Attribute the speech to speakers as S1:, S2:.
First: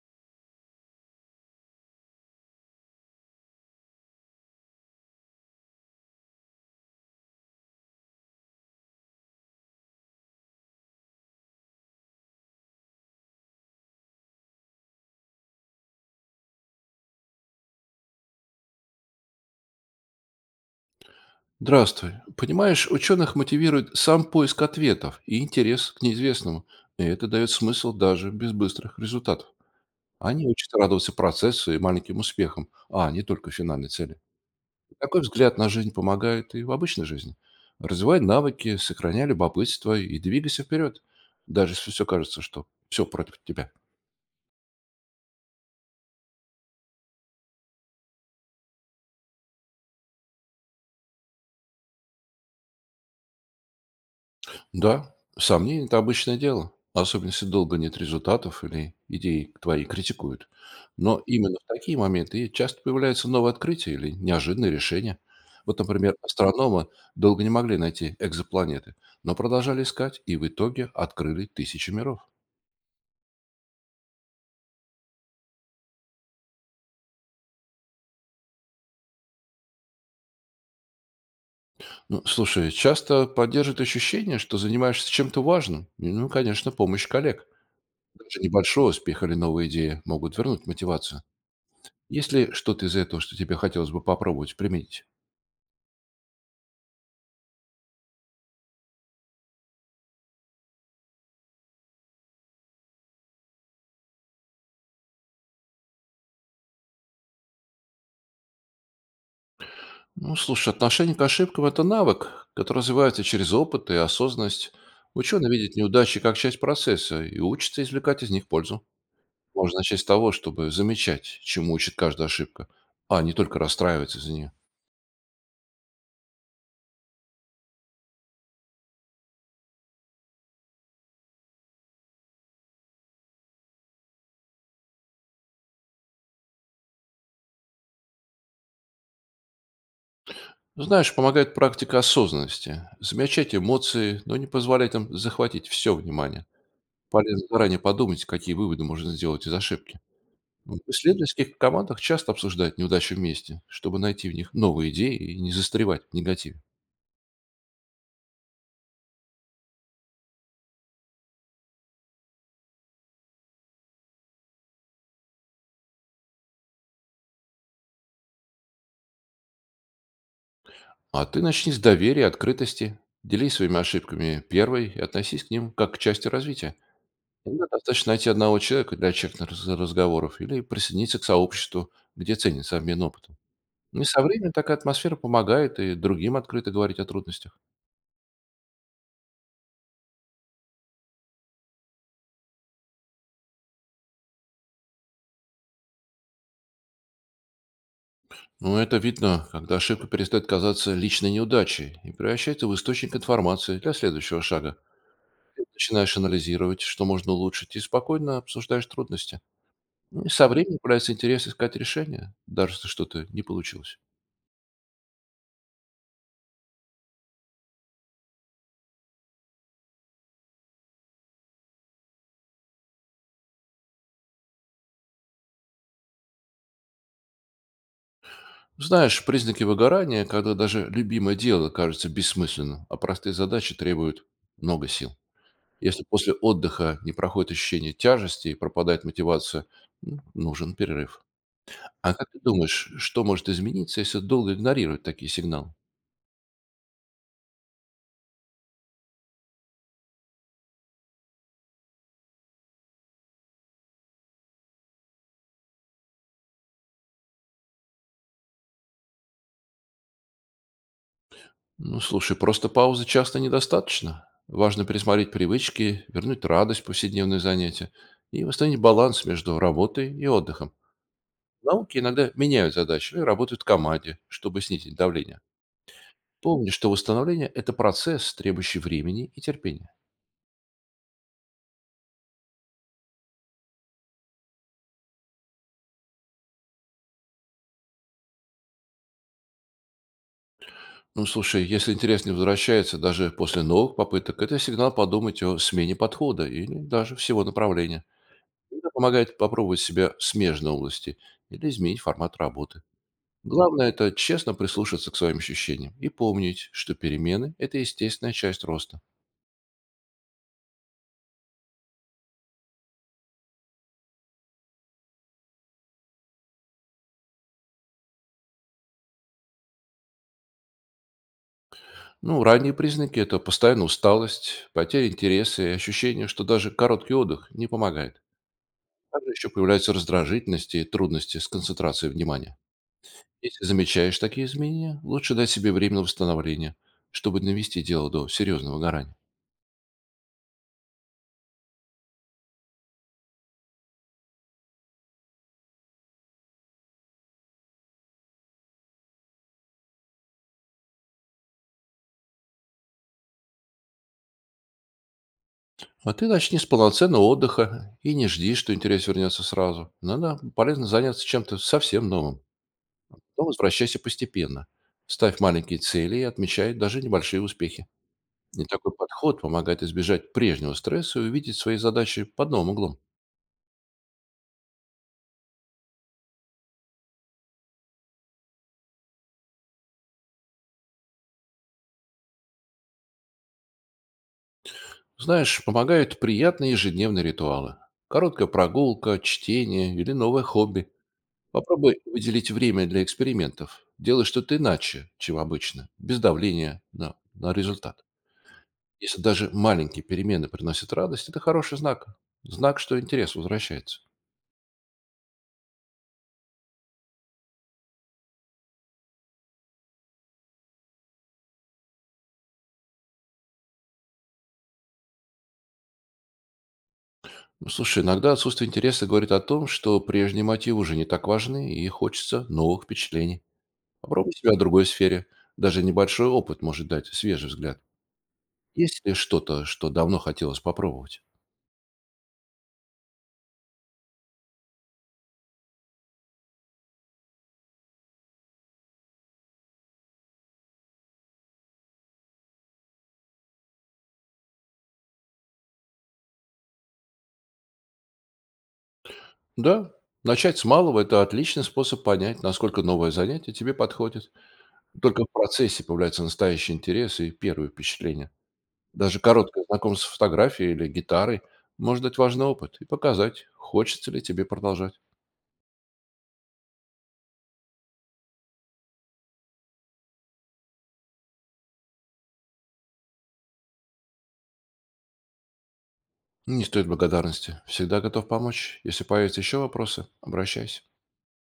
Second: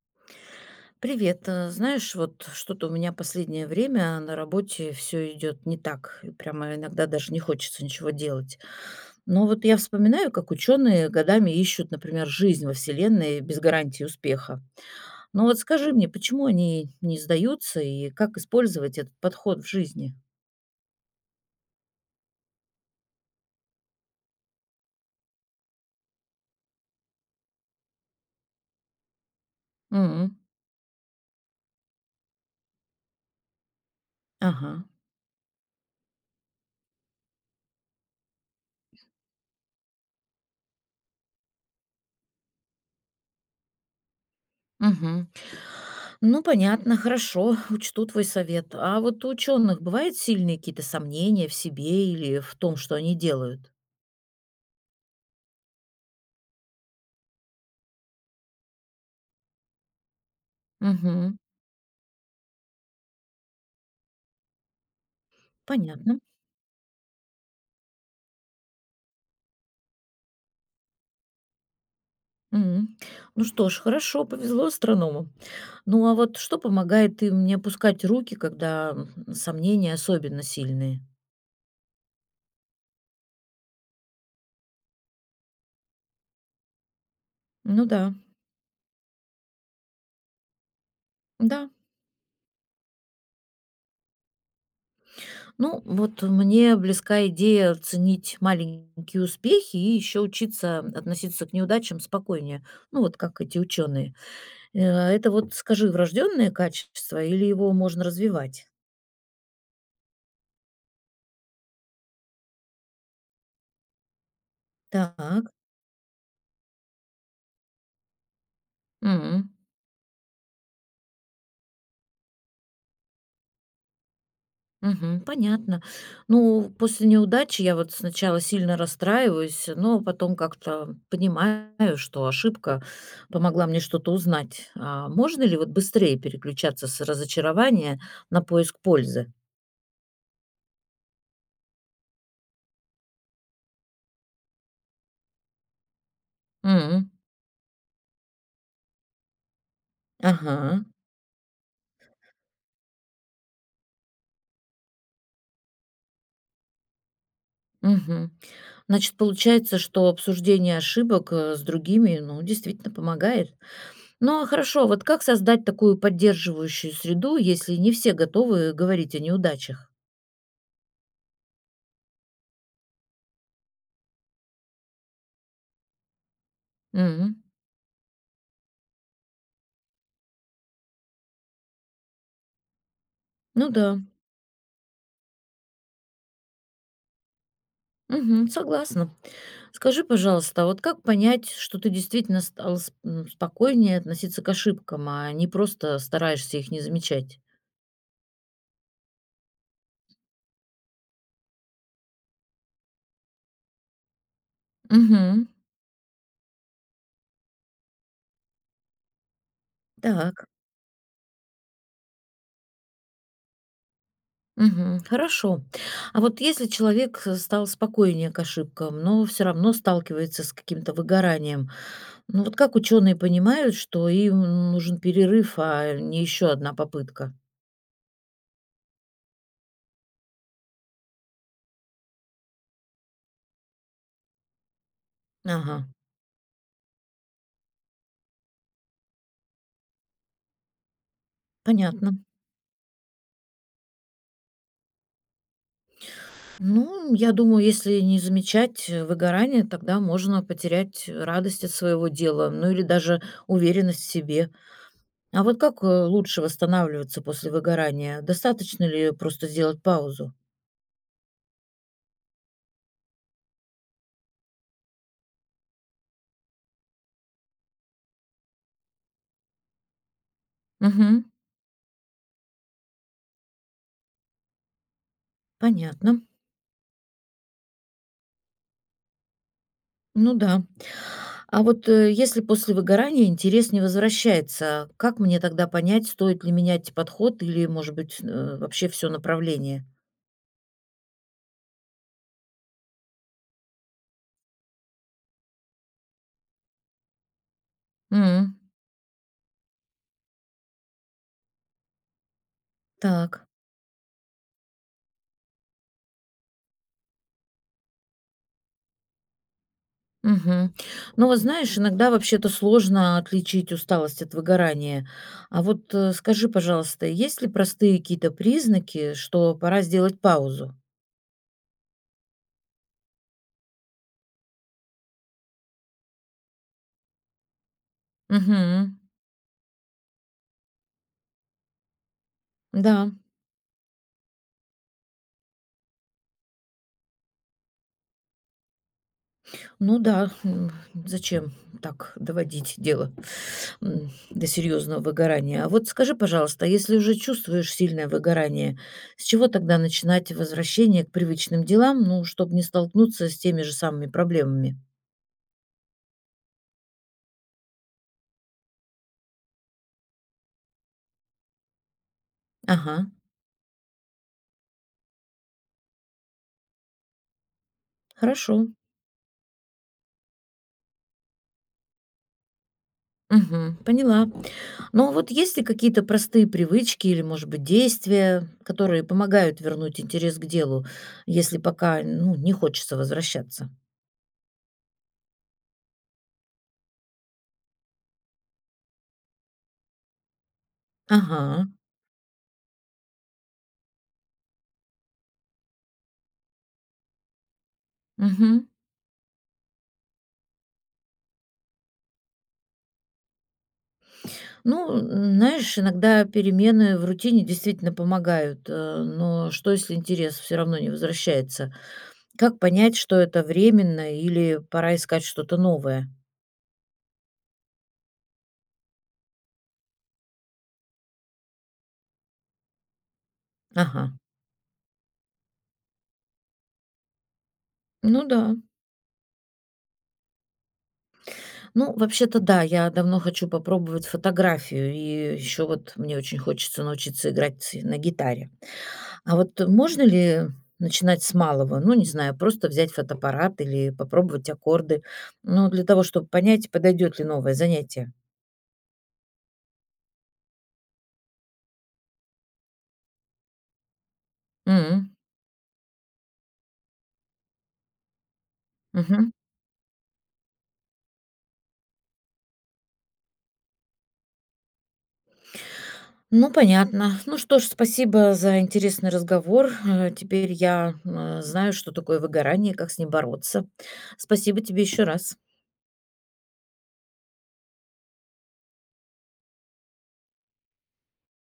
S1: Привет. Знаешь, вот что-то у меня последнее время на работе все идет не так. Прямо иногда даже не хочется ничего делать. Но вот я вспоминаю, как ученые годами ищут, например, жизнь во Вселенной без гарантии успеха. Но вот скажи мне, почему они не сдаются и как использовать этот подход в жизни?
S2: Здравствуй. Понимаешь, ученых мотивирует сам поиск ответов и интерес к неизвестному. И это дает смысл даже без быстрых результатов.
S1: М,
S2: Они учатся радоваться процессу и маленьким успехам, а не только финальной цели.
S1: Ага.
S2: Такой взгляд на жизнь помогает и в обычной жизни. Развивай навыки, сохраняй любопытство и двигайся вперед, даже если все кажется, что все против тебя.
S1: Мгм. Ну, понятно, хорошо, учту твой совет. А вот у ученых бывают сильные какие-то сомнения в себе или в том, что они делают?
S2: Да, сомнения– это обычное дело, особенно если долго нет результатов или идеи твои критикуют. Но
S1: Мгм.
S2: именно в такие моменты и часто появляются новые открытия или неожиданные решения. Вот, например,
S1: Понятно.
S2: астрономы долго не могли найти экзопланеты, но продолжали искать и в итоге открыли тысячи миров.
S1: М. Ну что ж, хорошо, повезло астроному. Ну а вот что помогает им не опускать руки, когда сомнения особенно сильные?
S2: Ну, слушай, часто поддерживает ощущение, что занимаешься чем-то важным. И, ну, конечно, помощь коллег.
S1: Ну да,
S2: Даже небольшой успех или новые идеи могут вернуть мотивацию.
S1: да.
S2: Есть ли что-то из этого, что тебе хотелось бы попробовать применить?
S1: Ну вот мне близка идея ценить маленькие успехи и еще учиться относиться к неудачам спокойнее. Ну вот как эти ученые. Э, Это вот, скажи, врожденное качество или его можно развивать?
S2: Ну, слушай, отношение к ошибкам– это навык, который развивается через опыт и осознанность. Ученый
S1: Так.
S2: видит неудачи как часть процесса и учится извлекать из них пользу.
S1: М.
S2: Можно начать с того, чтобы замечать, чему учит каждая ошибка, а не только расстраиваться за нее.
S1: Мгм. Понятно. Ну, после неудачи я вот сначала сильно расстраиваюсь, но потом как-то понимаю, что ошибка помогла мне что-то узнать. А можно ли вот быстрее переключаться с разочарования на поиск пользы?
S2: Знаешь, помогает практика осознанности. Замечать эмоции, но не позволять им захватить все внимание.
S1: М,
S2: Полезно заранее подумать, какие выводы можно сделать из ошибки. Вот
S1: Ага.
S2: в исследовательских командах часто обсуждают неудачи вместе, чтобы найти в них новые идеи и не застревать в негативе.
S1: Мгм. Значит, получается, что обсуждение ошибок с другими, ну, действительно помогает. Ну, а хорошо, вот как создать такую поддерживающую среду, если не все готовы говорить о неудачах?
S2: А ты начни с доверия и открытости. Делись своими ошибками первой и относись к ним как к части развития.
S1: Мгм.
S2: Иногда достаточно найти одного человека для честных разговоров или присоединиться к сообществу, где ценится обмен опытом.
S1: Ну да.
S2: Ну и со временем такая атмосфера помогает и другим открыто говорить о трудностях.
S1: Мгм. Согласна. Скажи, пожалуйста, а вот как понять, что ты действительно стал спокойнее относиться к ошибкам, а не просто стараешься их не замечать?
S2: Но это видно, когда ошибка перестает казаться личной неудачей и превращается в источник информации для следующего шага.
S1: Угу.
S2: Ты начинаешь анализировать, что можно улучшить, и спокойно обсуждаешь трудности. Ну, и
S1: Так.
S2: со временем появляется интерес искать решения, даже если что-то не получилось.
S1: Мгм. Хорошо. А вот если человек стал спокойнее к ошибкам, но все равно сталкивается с каким-то выгоранием, ну вот как ученые понимают, что им нужен перерыв, а не еще одна попытка?
S2: Знаешь, признаки выгорания, когда даже любимое дело кажется бессмысленным, а простые задачи требуют много сил.
S1: Ага,
S2: Если после отдыха не проходит ощущение тяжести и пропадает мотивация, ну, нужен перерыв.
S1: понятно.
S2: А как ты думаешь, что может измениться, если долго игнорировать такие сигналы?
S1: Ну, я думаю, если не замечать выгорание, тогда можно потерять радость от своего дела, ну или даже уверенность в себе. А вот как лучше восстанавливаться после выгорания? Достаточно ли просто сделать паузу?
S2: Ну, слушай, просто паузы часто недостаточно. Важно пересмотреть привычки, вернуть радость в повседневные занятия и восстановить баланс между работой и отдыхом.
S1: Угу,
S2: Науки иногда меняют задачи и работают в команде, чтобы снизить давление.
S1: понятно.
S2: Помни, что восстановление– это процесс, требующий времени и терпения.
S1: Ну да. А вот если после выгорания интерес не возвращается, как мне тогда понять, стоит ли менять подход или, может быть, вообще все направление?
S2: Ну, слушай, если интерес не возвращается даже после новых попыток, это сигнал подумать о смене подхода или даже всего направления.
S1: М,
S2: Это помогает попробовать себя в смежной области или изменить формат работы.
S1: Так.
S2: Главное– это честно прислушаться к своим ощущениям и помнить, что перемены– это естественная часть роста.
S1: Мгм. Ну, вот знаешь, иногда вообще-то сложно отличить усталость от выгорания. А вот скажи, пожалуйста, есть ли простые какие-то признаки, что пора сделать паузу?
S2: Ну, ранние признаки– это постоянная усталость, потеря интереса и ощущение, что даже короткий отдых не помогает.
S1: Мгм.
S2: Также еще появляются раздражительности и трудности с концентрацией внимания.
S1: Да,
S2: Если замечаешь такие изменения, лучше дать себе время на восстановление, чтобы не довести дело до серьезного горания.
S1: ну да, зачем так доводить дело до серьезного выгорания? А вот скажи, пожалуйста, а если уже чувствуешь сильное выгорание, с чего тогда начинать возвращение к привычным делам, ну, чтобы не столкнуться с теми же самыми проблемами?
S2: А ты начни с полноценного отдыха и не жди, что интерес вернется сразу. Надо полезно заняться чем-то совсем новым.
S1: Ага,
S2: Но возвращайся постепенно. Ставь маленькие цели и отмечай даже небольшие успехи.
S1: хорошо.
S2: И такой подход помогает избежать прежнего стресса и увидеть свои задачи под новым углом.
S1: Мгм. Поняла. Но вот есть ли какие-то простые привычки или, может быть, действия, которые помогают вернуть интерес к делу, если пока, ну, не хочется возвращаться?
S2: Знаешь, помогают приятные ежедневные ритуалы. Короткая прогулка, чтение или новое хобби.
S1: Ага.
S2: Попробуй выделить время для экспериментов. Делай что-то иначе, чем обычно, без давления на результат.
S1: Мгм.
S2: Если даже маленькие перемены приносят радость, это хороший знак. Знак, что интерес возвращается.
S1: Ну, знаешь, иногда перемены в рутине действительно помогают, но что, если интерес все равно не возвращается? Как понять, что это временно или пора искать что-то новое?
S2: Ну, слушай, иногда отсутствие интереса говорит о том, что прежние мотивы уже не так важны и хочется новых впечатлений.
S1: Ага.
S2: Попробуй себя в другой сфере. Даже небольшой опыт может дать свежий взгляд.
S1: Ну да.
S2: Есть ли что-то, что давно хотелось попробовать?
S1: Ну, вообще-то, да, я давно хочу попробовать фотографию, и еще вот мне очень хочется научиться играть на гитаре. А вот можно ли начинать с малого? Ну, не знаю, просто взять фотоаппарат или попробовать аккорды, ну, для того, чтобы понять, подойдет ли новое занятие.
S2: Да, начать с малого– это отличный способ понять, насколько новое занятие тебе подходит.
S1: М,
S2: Только в процессе появляется настоящий интерес и первые впечатления. Даже
S1: мгм.
S2: короткое знакомство с фотографией или гитарой может дать важный опыт и показать, хочется ли тебе продолжать.
S1: Ну, понятно. Ну что ж, спасибо за интересный разговор. Теперь я знаю, что такое выгорание и как с ним бороться. Спасибо тебе еще раз.
S2: Не стоит благодарности. Всегда готов помочь. Если появятся еще вопросы, обращайся.